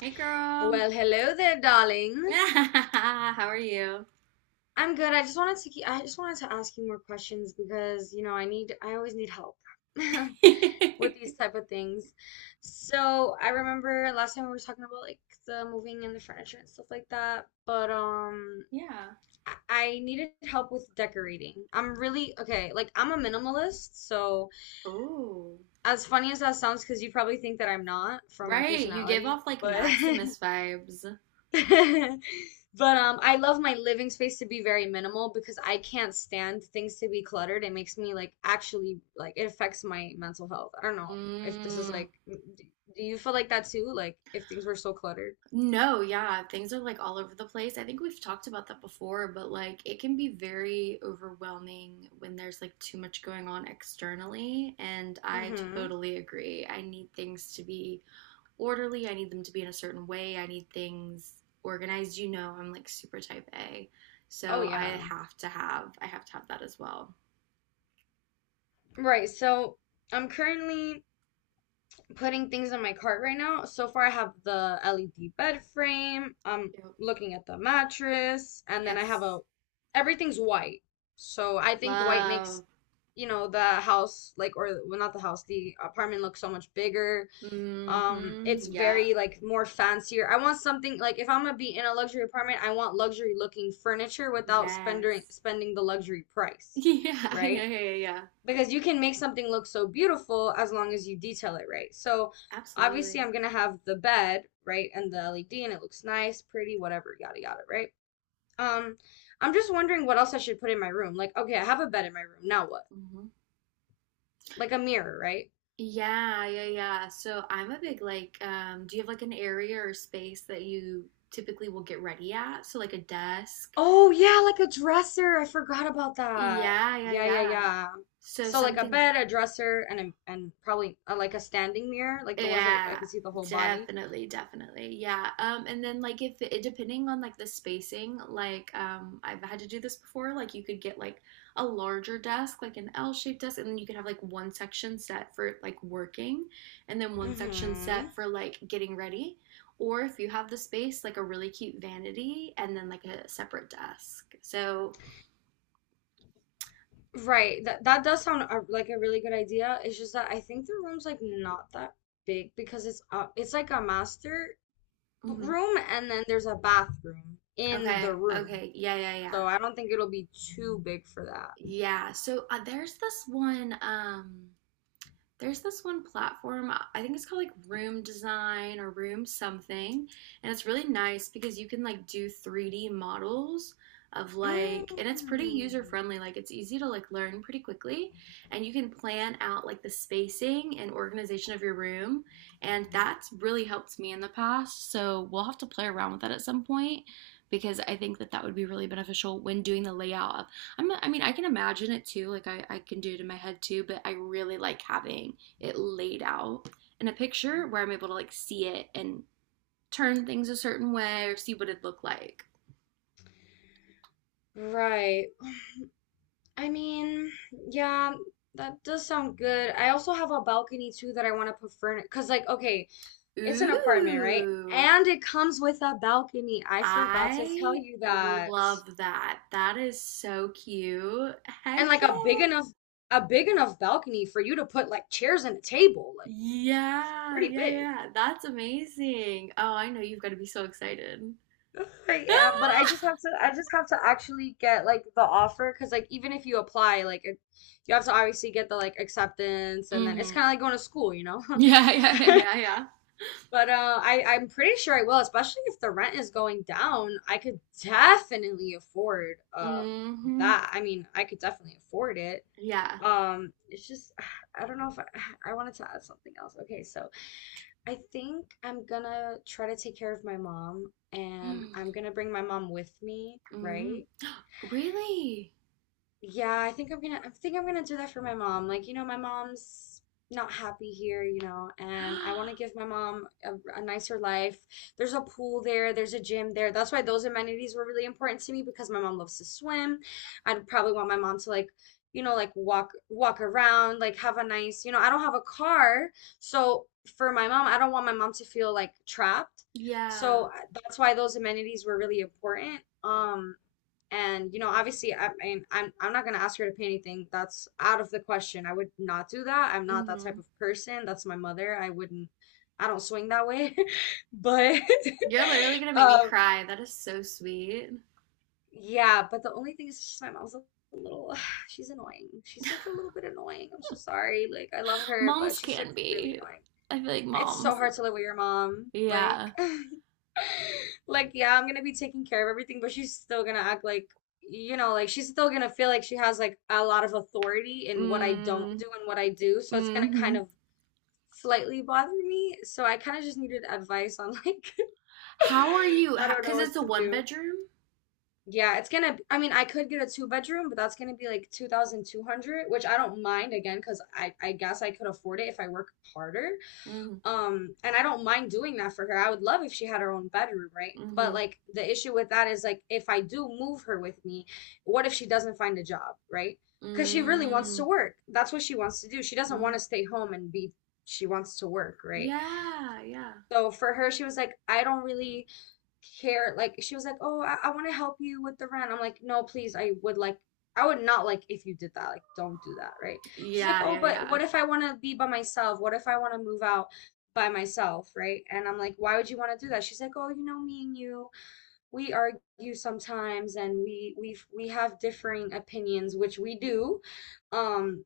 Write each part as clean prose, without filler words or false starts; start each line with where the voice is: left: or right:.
right: Hey, girl.
left: Well, hello there, darling.
right: How are you?
left: I'm good. I just wanted to ask you more questions because, you know, I always need help with these type of things. So, I remember last time we were talking about like the moving and the furniture and stuff like that, but
right: Yeah.
left: I needed help with decorating. I'm really okay, like I'm a minimalist, so
right: Oh,
left: as funny as that sounds, because you probably think that I'm not from my
right: right. You gave
left: personality,
right: off like
left: but
right: Maximus vibes.
left: But I love my living space to be very minimal because I can't stand things to be cluttered. It makes me actually like it affects my mental health. I don't know if this is
right: Mm.
left: like, do you feel like that too? Like if things were so cluttered?
right: No, yeah, things are like all over the place. I think we've talked about that before, but like it can be very overwhelming when there's like too much going on externally. And I
left: Mm-hmm.
right: totally agree. I need things to be orderly. I need them to be in a certain way. I need things organized. You know, I'm like super type A.
left: Oh
right: So I
left: yeah.
right: have to have I have to have that as well.
left: Right. So I'm currently putting things in my cart right now. So far I have the LED bed frame. I'm
right: Yep.
left: looking at the mattress, and then I have a
right: Yes.
left: everything's white. So I think white makes,
right: Love.
left: you know, the house like, or well, not the house, the apartment looks so much bigger.
right: Mm-hmm.
left: It's
right: Yeah.
left: very like more fancier. I want something like, if I'm gonna be in a luxury apartment, I want luxury looking furniture without spending
right: Yes.
left: spending the luxury price.
right: Yeah, yeah,
left: Right,
right: yeah, yeah, yeah.
left: because you can make something look so beautiful as long as you detail it right. So obviously
right: Absolutely.
left: I'm gonna have the bed, right? And the LED, and it looks nice, pretty, whatever, yada yada, right? um I'm just wondering what else I should put in my room. Like, okay, I have a bed in my room, now what?
right: Hmm.
left: Like a mirror, right?
right: Yeah, yeah, yeah. So I'm a big like, do you have like an area or space that you typically will get ready at? So like a desk.
left: Oh yeah, like a dresser. I forgot about that.
right: Yeah, yeah,
left: Yeah, yeah,
right: yeah.
left: yeah.
right: So
left: So like a
right: something.
left: bed, a dresser, and and probably like a standing mirror, like the ones that I
right: Yeah,
left: can see the whole body.
right: definitely, definitely. Yeah. And then like if it depending on like the spacing, like I've had to do this before, like you could get like a larger desk, like an L-shaped desk, and then you could have like one section set for like working and then one section
left: Hmm.
right: set for like getting ready. Or if you have the space, like a really cute vanity and then like a separate desk. So,
left: Right. That that does sound like a really good idea. It's just that I think the room's like not that big because it's like a master
right: mhm.
left: room, and then there's a bathroom in
right: Okay,
left: the room.
right: okay. Yeah, yeah,
left: So
right: yeah.
left: I don't think it'll be too big for that.
right: Yeah. So there's this one platform. I think it's called like Room Design or Room something, and it's really nice because you can like do 3d models of like, and it's pretty user
left: Mm.
right: friendly, like it's easy to like learn pretty quickly, and you can plan out like the spacing and organization of your room. And that's really helped me in the past, so we'll have to play around with that at some point because I think that that would be really beneficial when doing the layout of I mean, I can imagine it too, like I can do it in my head too, but I really like having it laid out in a picture where I'm able to like see it and turn things a certain way or see what it looked like.
left: Right. I mean, yeah, that does sound good. I also have a balcony too that I want to put furniture, because, like, okay, it's an apartment, right?
right: Ooh,
left: And it comes with a balcony. I forgot to tell
right: I
left: you that.
right: love that. That is so cute.
left: And
right: Heck yeah.
left: a big enough balcony for you to put like chairs and a table. Like, it's
right: Yeah,
left: pretty
right: yeah,
left: big.
right: yeah. That's amazing. Oh, I know you've got to be so excited.
left: Yeah, but I just have to actually get like the offer, because like even if you apply, like it, you have to obviously get the like acceptance, and then it's
right: Mm-hmm.
left: kind of like going to school, you know?
right: Yeah, yeah, yeah.
left: But I'm pretty sure I will, especially if the rent is going down. I could definitely afford
right: Mm-hmm.
left: that. I mean, I could definitely afford it.
right: Yeah.
left: It's just I don't know if I, I wanted to add something else. Okay, so I think I'm gonna try to take care of my mom, and I'm
right: Mm,
left: gonna bring my mom with me,
right: mm.
left: right?
right: Really?
left: Yeah, I think I'm gonna do that for my mom. Like, you know, my mom's not happy here, you know, and I want to give my a nicer life. There's a pool there, there's a gym there. That's why those amenities were really important to me, because my mom loves to swim. I'd probably want my mom to like, you know, like walk around, like have a nice, you know, I don't have a car, so for my mom, I don't want my mom to feel like trapped. So
right: Yeah.
left: that's why those amenities were really important. And you know, obviously, I mean, I'm not gonna ask her to pay anything. That's out of the question. I would not do that. I'm not that type
right: Hmm.
left: of person. That's my mother. I wouldn't. I don't swing that way. But
right: You're literally gonna make me
left: um,
right: cry. That is so sweet.
left: yeah. But the only thing is, just my mom's a little. She's annoying. She's like a little bit annoying. I'm so sorry. Like I love her, but
right: Moms
left: she's like
right: can
left: really
right: be.
left: annoying.
right: I feel like
left: It's so
right: moms.
left: hard to live with your mom. Like.
right: Yeah.
left: Like, yeah, I'm gonna be taking care of everything, but she's still gonna act like, you know, like she's still gonna feel like she has like a lot of authority in what I don't
right: Mm.
left: do and what I do. So it's gonna kind
right: Hmm.
left: of slightly bother me. So I kind of just needed advice on like,
right: How are you?
left: I don't know
right: Because it's
left: what
right: a
left: to
right: one
left: do.
right: bedroom.
left: Yeah, it's gonna, I mean, I could get a two bedroom, but that's gonna be like 2,200, which I don't mind again, because I guess I could afford it if I work harder.
right: Mm.
left: And I don't mind doing that for her. I would love if she had her own bedroom, right? But
right: Hmm.
left: like the issue with that is like if I do move her with me, what if she doesn't find a job, right? Because she really wants to
right: Mm.
left: work. That's what she wants to do. She doesn't want
right: Mm.
left: to stay home and be, she wants to work, right?
right: Yeah. Yeah.
left: So for her, she was like, I don't really care. Like she was like, "Oh, I want to help you with the rent." I'm like, "No, please. I would not like if you did that. Like don't do that, right?" She's like,
right: Yeah.
left: "Oh,
right: Yeah.
left: but
right: Yeah.
left: what if I want to be by myself? What if I want to move out by myself, right?" And I'm like, "Why would you want to do that?" She's like, "Oh, you know, me and you, we argue sometimes and we have differing opinions, which we do." Um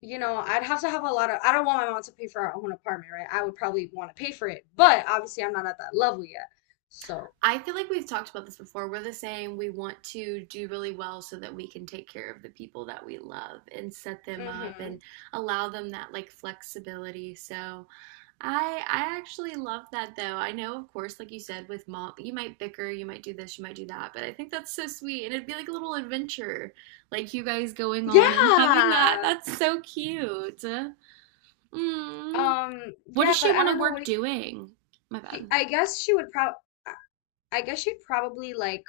left: You know, I'd have to have a lot of, I don't want my mom to pay for our own apartment, right? I would probably want to pay for it, but obviously I'm not at that level yet. So,
right: I feel like we've talked about this before. We're the same. We want to do really well so that we can take care of the people that we love and set them up
left: mm-hmm.
right: and allow them that like flexibility. So I actually love that though. I know, of course, like you said, with mom, you might bicker, you might do this, you might do that, but I think that's so sweet. And it'd be like a little adventure, like you guys going on and having that.
left: Yeah.
right: That's so cute. Mm. What
left: Yeah,
right: does
left: but
right: she
left: I
right: want to
left: don't know what
right: work
left: he,
right: doing? My
left: she
right: bad.
left: I guess she would prob I I guess she'd probably like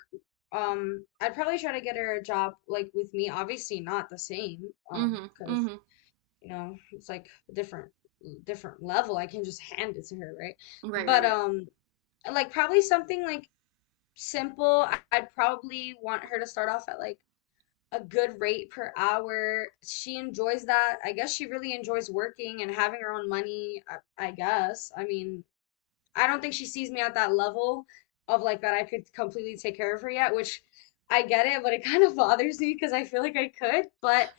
left: I'd probably try to get her a job like with me. Obviously not the same,
right: Mm-hmm.
left: because
right: Mm-hmm.
left: you know, it's like a different level. I can just hand it to her, right?
right: Right, right,
left: But
right: right.
left: like probably something like simple. I'd probably want her to start off at like a good rate per hour. She enjoys that. I guess she really enjoys working and having her own money. I guess. I mean, I don't think she sees me at that level of like that I could completely take care of her yet, which I get it, but it kind of bothers me because I feel like I could, but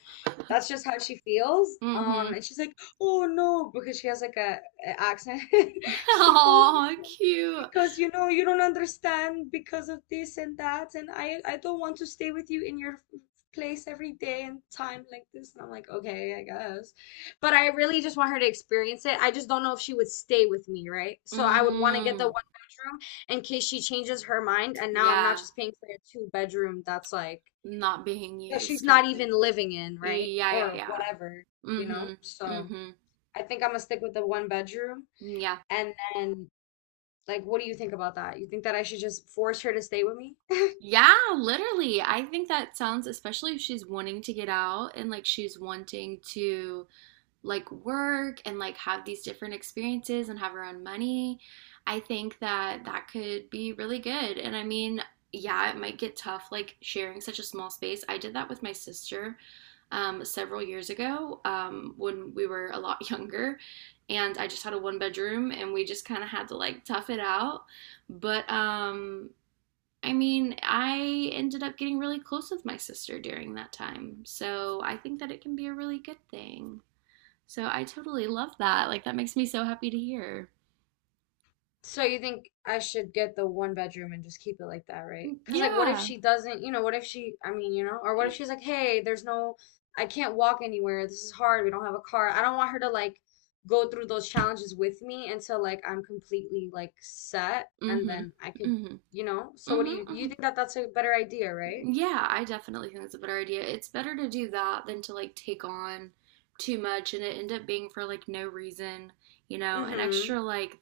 left: that's just how she feels.
right: Mm-hmm.
left: And she's like, "Oh no," because she has like a accent. She's like, "Oh
right: Oh,
left: no."
right: cute.
left: Because you know you don't understand because of this and that, and I don't want to stay with you in your place every day and time like this. And I'm like, okay, I guess. But I really just want her to experience it. I just don't know if she would stay with me, right? So I would want to get the one
right: Mm,
left: bedroom in case she changes her mind. And now I'm not
right: yeah,
left: just paying for a two-bedroom that's like
right: not being
left: that she's
right: used kind
left: not
right: of thing.
left: even living in,
right: Yeah,
left: right?
right: yeah,
left: Or
right: yeah.
left: whatever, you know?
right: Mm-hmm.
left: So
right: Mm-hmm.
left: I think I'm gonna stick with the one bedroom.
right: Yeah.
left: And then, like, what do you think about that? You think that I should just force her to stay with me?
right: Yeah, literally. I think that sounds, especially if she's wanting to get out and like she's wanting to like work and like have these different experiences and have her own money, I think that that could be really good. And I mean, yeah, it might get tough like sharing such a small space. I did that with my sister several years ago when we were a lot younger. And I just had a one bedroom and we just kind of had to like tough it out. But I mean, I ended up getting really close with my sister during that time. So I think that it can be a really good thing. So I totally love that. Like, that makes me so happy to hear.
left: So you think I should get the one bedroom and just keep it like that, right?
right: Mm,
left: Because like, what if
right: yeah.
left: she doesn't? You know, what if she? I mean, you know, or what if
right: Y-
left: she's like, hey, there's no, I can't walk anywhere. This is hard. We don't have a car. I don't want her to like go through those challenges with me until like I'm completely like set, and
right: Mhm.
left: then I could,
right: Mhm.
left: you know. So what do
right: Mhm.
left: you
right: Mhm.
left: think that that's a better idea, right?
right: Yeah, I definitely think that's a better idea. It's better to do that than to like take on too much and it end up being for like no reason, you know, an
left: Mm-hmm.
right: extra like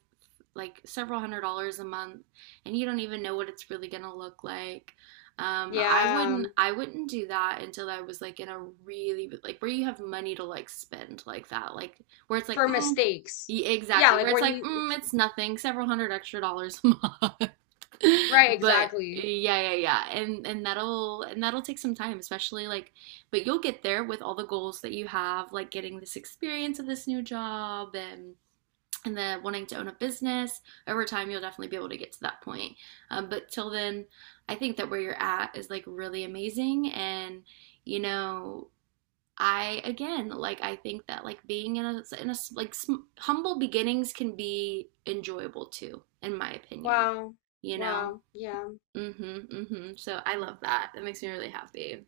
right: like several hundred dollars a month and you don't even know what it's really going to look like. I
left: Yeah.
right: wouldn't I wouldn't do that until I was like in a really like where you have money to like spend like that. Like where it's like
left: For
right: mm,
left: mistakes.
right: yeah,
left: Yeah,
right: exactly.
left: like
right: Where it's
left: when
right: like
left: you,
right: mm, it's nothing, several hundred extra dollars a month.
left: right,
right: But
left: exactly.
right: yeah, yeah, yeah. And that'll take some time, especially like but you'll get there with all the goals that you have, like getting this experience of this new job and then wanting to own a business. Over time you'll definitely be able to get to that point, but till then I think that where you're at is like really amazing. And, you know, I again like I think that like being in a like humble beginnings can be enjoyable too in my opinion,
left: Wow.
right: you know.
left: Wow. Yeah.
right: Mm-hmm. Mm-hmm. So I love that. That makes me really happy.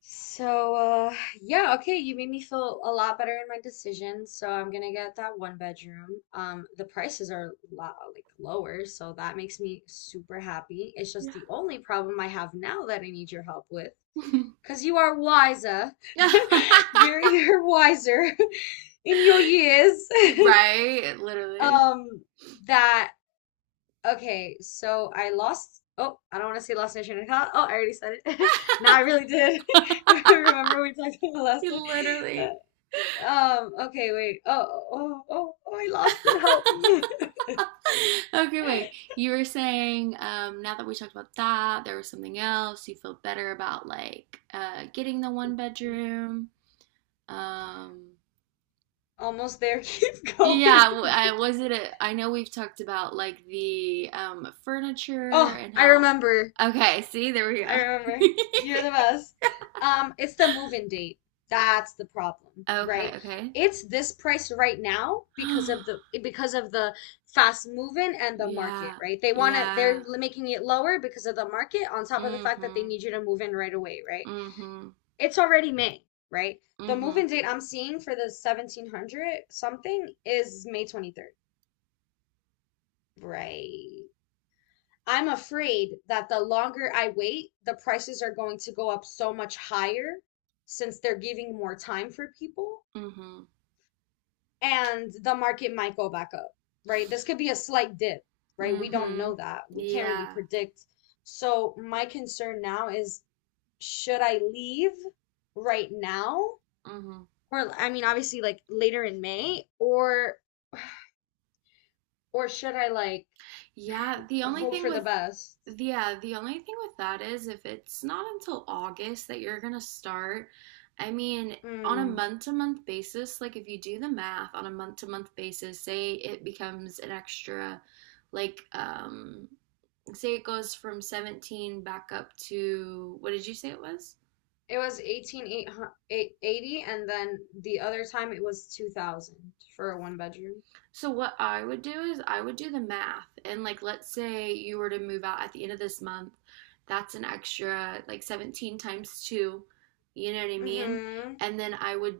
left: So, yeah, okay, you made me feel a lot better in my decision. So I'm gonna get that one bedroom. The prices are a lot like lower, so that makes me super happy. It's just
right: Yeah.
left: the only problem I have now that I need your help with, because you are wiser.
right: Yeah.
left: You're wiser in your years.
right: Right, literally.
left: Um, that. Okay, so I lost. Oh, I don't want to say lost my train of thought. Oh, I already said it. No, I really did. Remember we talked about last time.
right: Literally.
left: Uh, Um. Okay. Wait. Oh. Oh. Oh. Oh. I lost it. Help me.
right: Okay, wait. You were saying now that we talked about that, there was something else. You feel better about like getting the one bedroom. Um,
left: Almost there. Keep
right: yeah,
left: going.
right: I was it. A, I know we've talked about like the furniture
left: Oh,
right: and
left: I
right: how.
left: remember.
right: Okay, see, there we go.
left: I remember. You're the best. It's the move-in date. That's the problem,
right: Okay,
left: right?
right: okay.
left: It's this price right now because of the fast move-in and the market,
right: Yeah,
left: right? They want to They're
right: yeah.
left: making it lower because of the market on top of the fact that they
right: Mm-hmm.
left: need you to move in right away, right?
right: Mm-hmm.
left: It's already May, right? The
right: Mm-hmm.
left: move-in date I'm seeing for the 1700 something is May 23rd, right? I'm afraid that the longer I wait, the prices are going to go up so much higher, since they're giving more time for people,
right: Mm-hmm.
left: and the market might go back up, right? This could be a slight dip, right? We don't
right: Mm-hmm.
left: know that. We can't really
right: Yeah.
left: predict. So my concern now is, should I leave right now?
right: Mm-hmm.
left: Or I mean, obviously like later in May, or should I like
right: Yeah, the only
left: hope
right: thing
left: for the
right: with
left: best?
right: yeah, the only thing with that is if it's not until August that you're gonna start, I mean, on a
left: Hmm.
right: month to month basis, like if you do the math on a month to month basis, say it becomes an extra like say it goes from 17 back up to what did you say it was?
left: It was 1880 and then the other time it was 2000 for a one bedroom.
right: So what I would do is I would do the math and like let's say you were to move out at the end of this month, that's an extra like 17 times 2, you know what I mean?
left: Hmm.
right: And then I would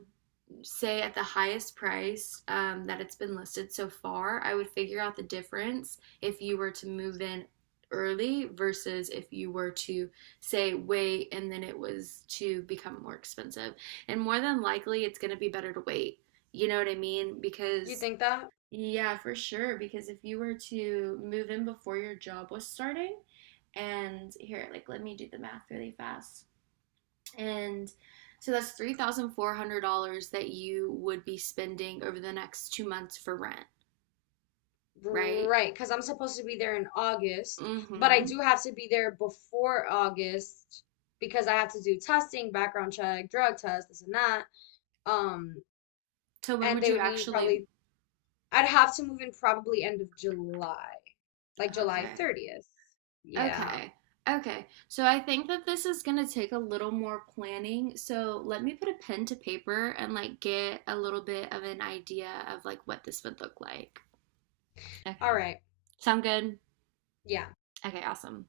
right: say at the highest price that it's been listed so far, I would figure out the difference if you were to move in early versus if you were to say wait and then it was to become more expensive. And more than likely, it's going to be better to wait. You know what I mean?
left: You
right: Because
left: think that?
right: yeah, for sure. Because if you were to move in before your job was starting, and here, like, let me do the math really fast. And so that's $3,400 that you would be spending over the next 2 months for rent, right?
left: Right, because I'm supposed to be there in August, but I
right: Mm-hmm.
left: do have to be there before August because I have to do testing, background check, drug test, this and that. Um,
right: So when
left: and
right: would
left: they
right: you
left: would need
right: actually?
left: probably, I'd have to move in probably end of July, like July
right: Okay.
left: 30th. Yeah.
right: Okay. Okay. So I think that this is going to take a little more planning. So let me put a pen to paper and like get a little bit of an idea of like what this would look like.
left: All
right: Okay.
left: right.
right: Sound good?
left: Yeah.
right: Okay, awesome.